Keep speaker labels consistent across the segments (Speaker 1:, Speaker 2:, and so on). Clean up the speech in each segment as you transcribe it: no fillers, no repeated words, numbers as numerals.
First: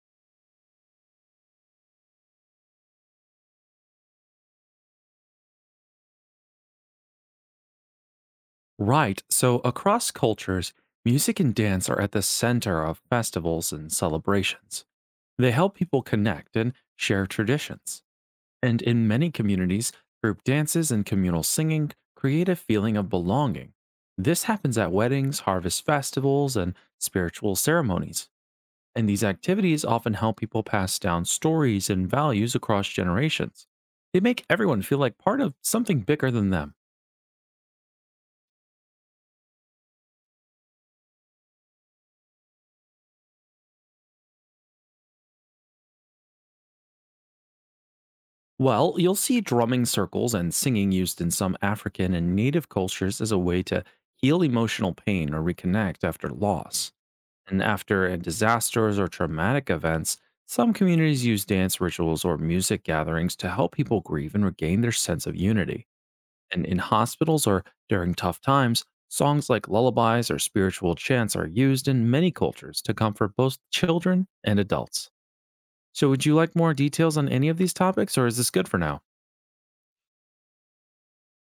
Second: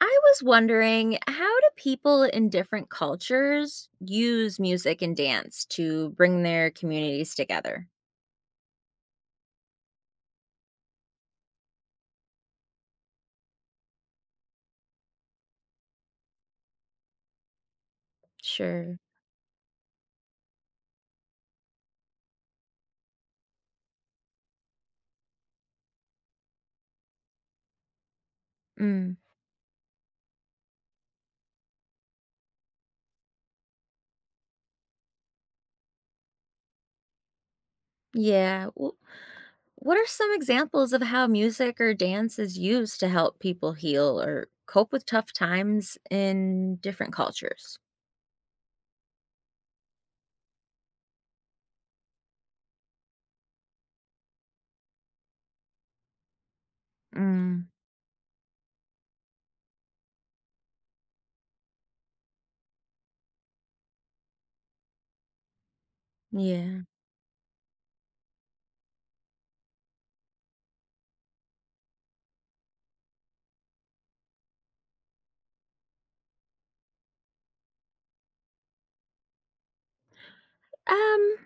Speaker 1: I was wondering, how do people in different cultures use music and dance to bring their communities together?
Speaker 2: Right. So across cultures, music and dance are at the center of festivals and celebrations. They help people connect and share traditions. And
Speaker 1: Sure.
Speaker 2: in many communities, group dances and communal singing create a feeling of belonging. This happens at weddings, harvest festivals, and spiritual ceremonies. And
Speaker 1: Mm.
Speaker 2: these activities often help people pass down stories and values across generations. They make everyone feel like part of something bigger than them.
Speaker 1: Yeah. What are some examples of how music or dance is used to help people heal or cope with tough times in different cultures?
Speaker 2: Well, you'll see drumming circles and singing used in some African and native cultures as a way to heal emotional pain or reconnect after loss. And
Speaker 1: Mm.
Speaker 2: after disasters or traumatic events, some communities use dance rituals or music gatherings to help people grieve and regain their sense of unity. And in
Speaker 1: Yeah.
Speaker 2: hospitals or during tough times, songs like lullabies or spiritual chants are used in many cultures to comfort both children and adults. So, would you like more details on any of these topics, or is this good for now?
Speaker 1: Um.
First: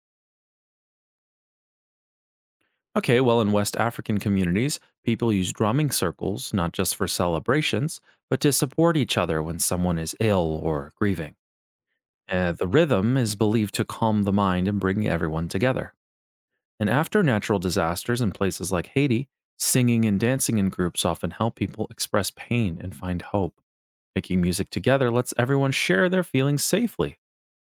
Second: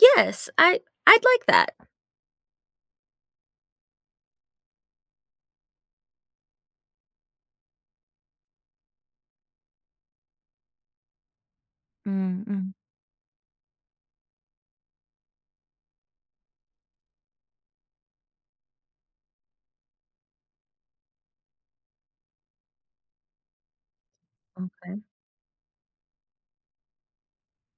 Speaker 1: Yes. I'd like that.
Speaker 2: Okay, well, in West African communities, people use drumming circles not just for celebrations, but to support each other when someone is ill or grieving. The
Speaker 1: Mm-mm.
Speaker 2: rhythm is believed to calm the mind and bring everyone together. And after natural disasters in places like Haiti, singing and dancing in groups often help people express pain and find hope. Making music
Speaker 1: Okay.
Speaker 2: together lets everyone share their feelings safely.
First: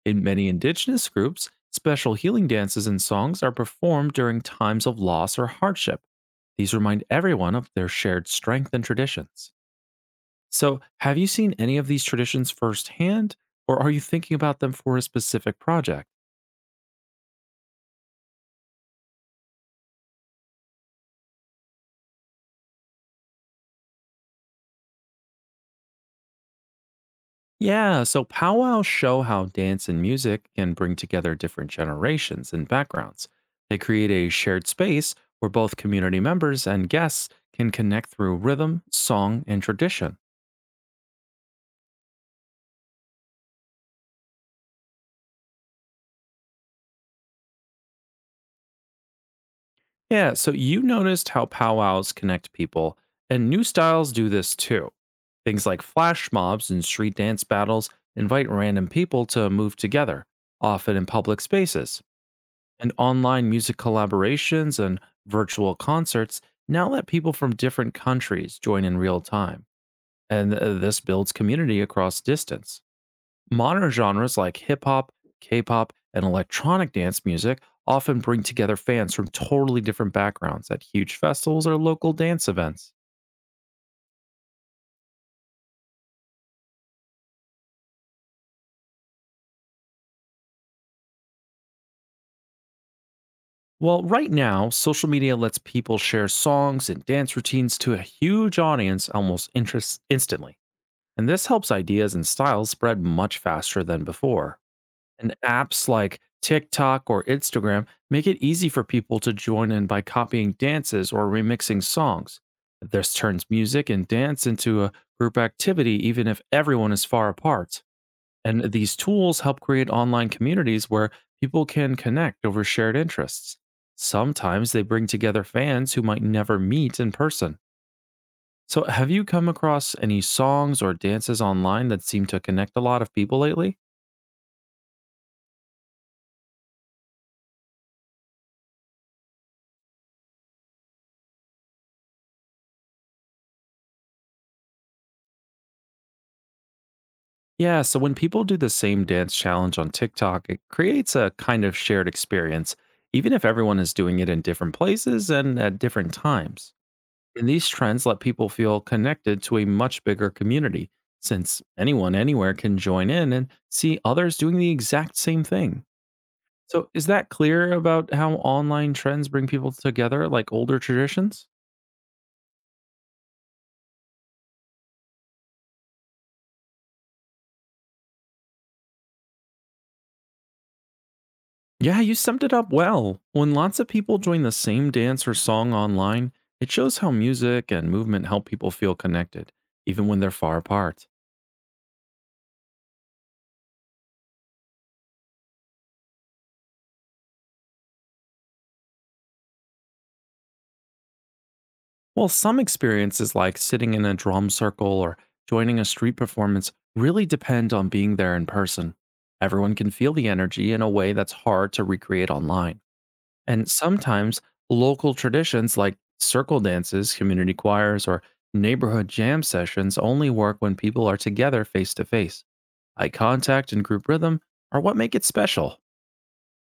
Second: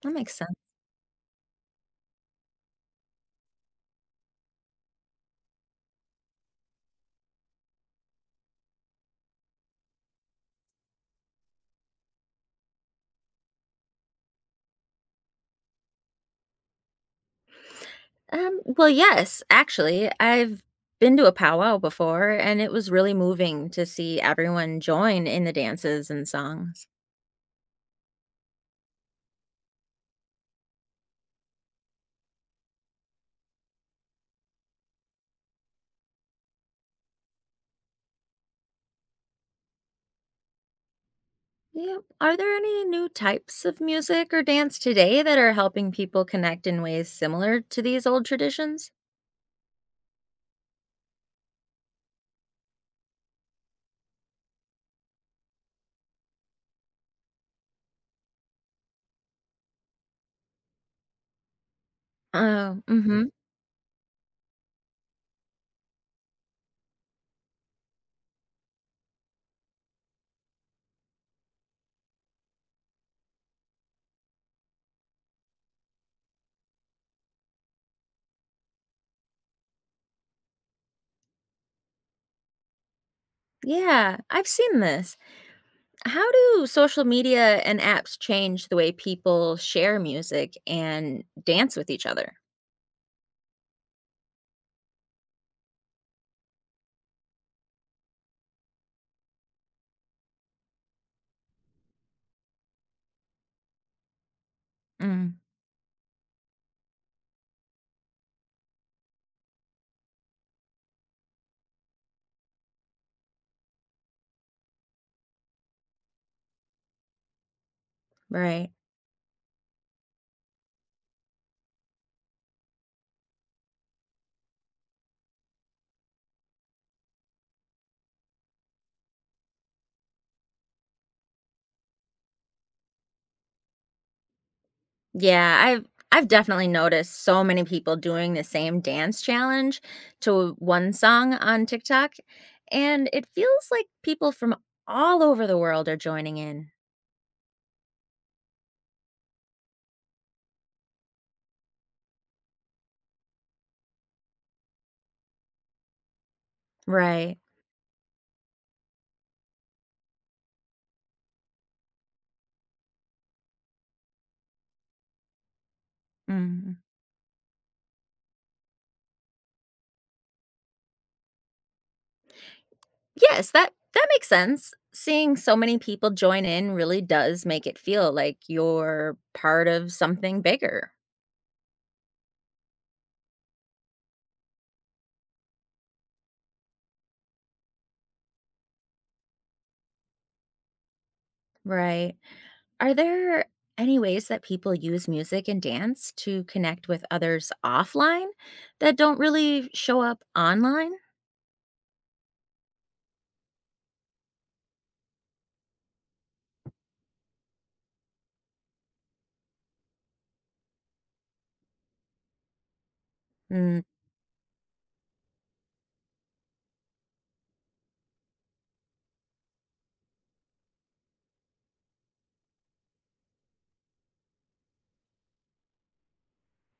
Speaker 1: That
Speaker 2: In
Speaker 1: makes
Speaker 2: many
Speaker 1: sense.
Speaker 2: indigenous groups, special healing dances and songs are performed during times of loss or hardship. These remind everyone of their shared strength and traditions. So, have you seen any of these traditions firsthand, or are you thinking about them for a specific project?
Speaker 1: Well, yes, actually, I've been to a powwow before, and it was really moving to see everyone join in the dances and songs.
Speaker 2: Yeah, so powwows show how dance and music can bring together different generations and backgrounds. They create a shared space where both community members and guests can connect through rhythm, song, and tradition.
Speaker 1: Yeah. Are there any new types of music or dance today that are helping people connect in ways similar to these old traditions?
Speaker 2: Yeah, so you noticed how powwows connect people, and new styles do this too. Things like flash mobs and street dance battles invite random people to move together, often in public spaces.
Speaker 1: Oh,
Speaker 2: And
Speaker 1: mm-hmm.
Speaker 2: online music collaborations and virtual concerts now let people from different countries join in real time. And this builds community across distance. Modern genres like hip hop, K pop, and electronic dance music often bring together fans from totally different backgrounds at huge festivals or local dance events.
Speaker 1: Yeah, I've seen this. How do social media and apps change the way people share music and dance with each other?
Speaker 2: Well, right now, social media lets people share songs and dance routines to a huge audience almost instantly. And this helps ideas and styles spread much faster than before. And
Speaker 1: Mm,
Speaker 2: apps like TikTok or Instagram make it easy for people to join in by copying dances or remixing songs. This turns music and dance into a group activity, even if everyone is far apart.
Speaker 1: right.
Speaker 2: And these tools help create online communities where people can connect over shared interests. Sometimes they bring together fans who might never meet in person. So, have you come across any songs or dances online that seem to connect a lot of people lately?
Speaker 1: Yeah, I've definitely noticed so many people doing the same dance challenge to one song on TikTok, and it feels like people from all over the world are joining in.
Speaker 2: Yeah, so when people do the same dance challenge on TikTok, it creates a kind of shared experience, even if everyone is doing it in different places and at different times.
Speaker 1: Right.
Speaker 2: And these trends let people feel connected to a much bigger community, since anyone anywhere can join in and see others doing the exact same thing.
Speaker 1: Mhm.
Speaker 2: So, is that clear about how online trends bring people together like older traditions?
Speaker 1: Yes, that makes sense. Seeing so many people join in really does make it feel like you're part of something bigger.
Speaker 2: Yeah, you summed it up well. When lots of people join the same dance or song online, it shows how music and movement help people feel connected, even when they're far apart.
Speaker 1: Right. Are there any ways that people use music and dance to connect with others offline that don't really show up online?
Speaker 2: While some experiences, like sitting in a drum circle or joining a street performance, really depend on being there in person. Everyone can feel the energy in a way that's hard to recreate online. And
Speaker 1: Mm,
Speaker 2: sometimes local traditions like circle dances, community choirs, or neighborhood jam sessions only work when people are together face to face. Eye contact and group rhythm are what make it special.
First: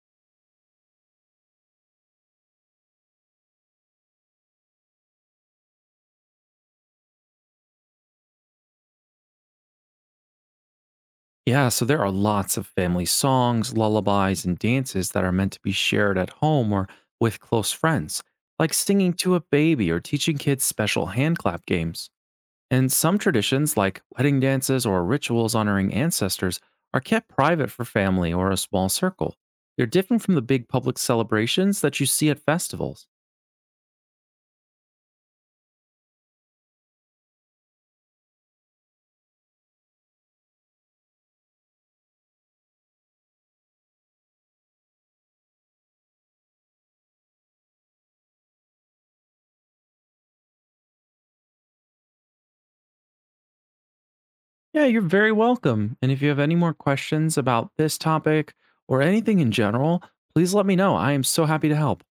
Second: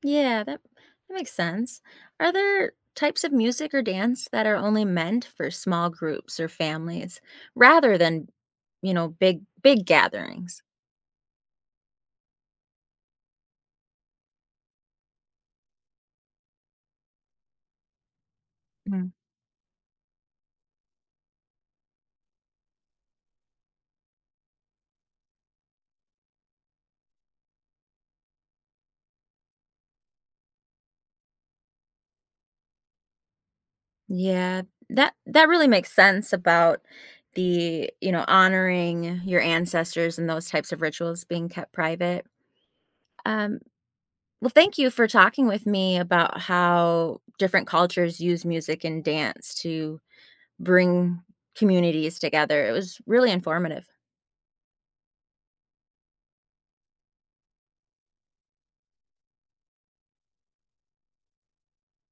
Speaker 1: yeah, that makes sense. Are there types of music or dance that are only meant for small groups or families rather than, you know, big gatherings?
Speaker 2: Yeah, so there are lots of family songs, lullabies, and dances that are meant to be shared at home or with close friends, like
Speaker 1: Mm.
Speaker 2: singing to a baby or teaching kids special hand clap games. And some traditions, like wedding dances or rituals honoring ancestors, are kept private for family or a small circle. They're different from the big public celebrations that you see at festivals.
Speaker 1: Yeah, that really makes sense about you know, honoring your ancestors and those types of rituals being kept private. Um, Well, thank you for talking with me about how different cultures use music and dance to bring communities together. It was really informative.
Speaker 2: Yeah, you're very welcome. And if you have any more questions about this topic or anything in general, please let me know. I am so happy to help.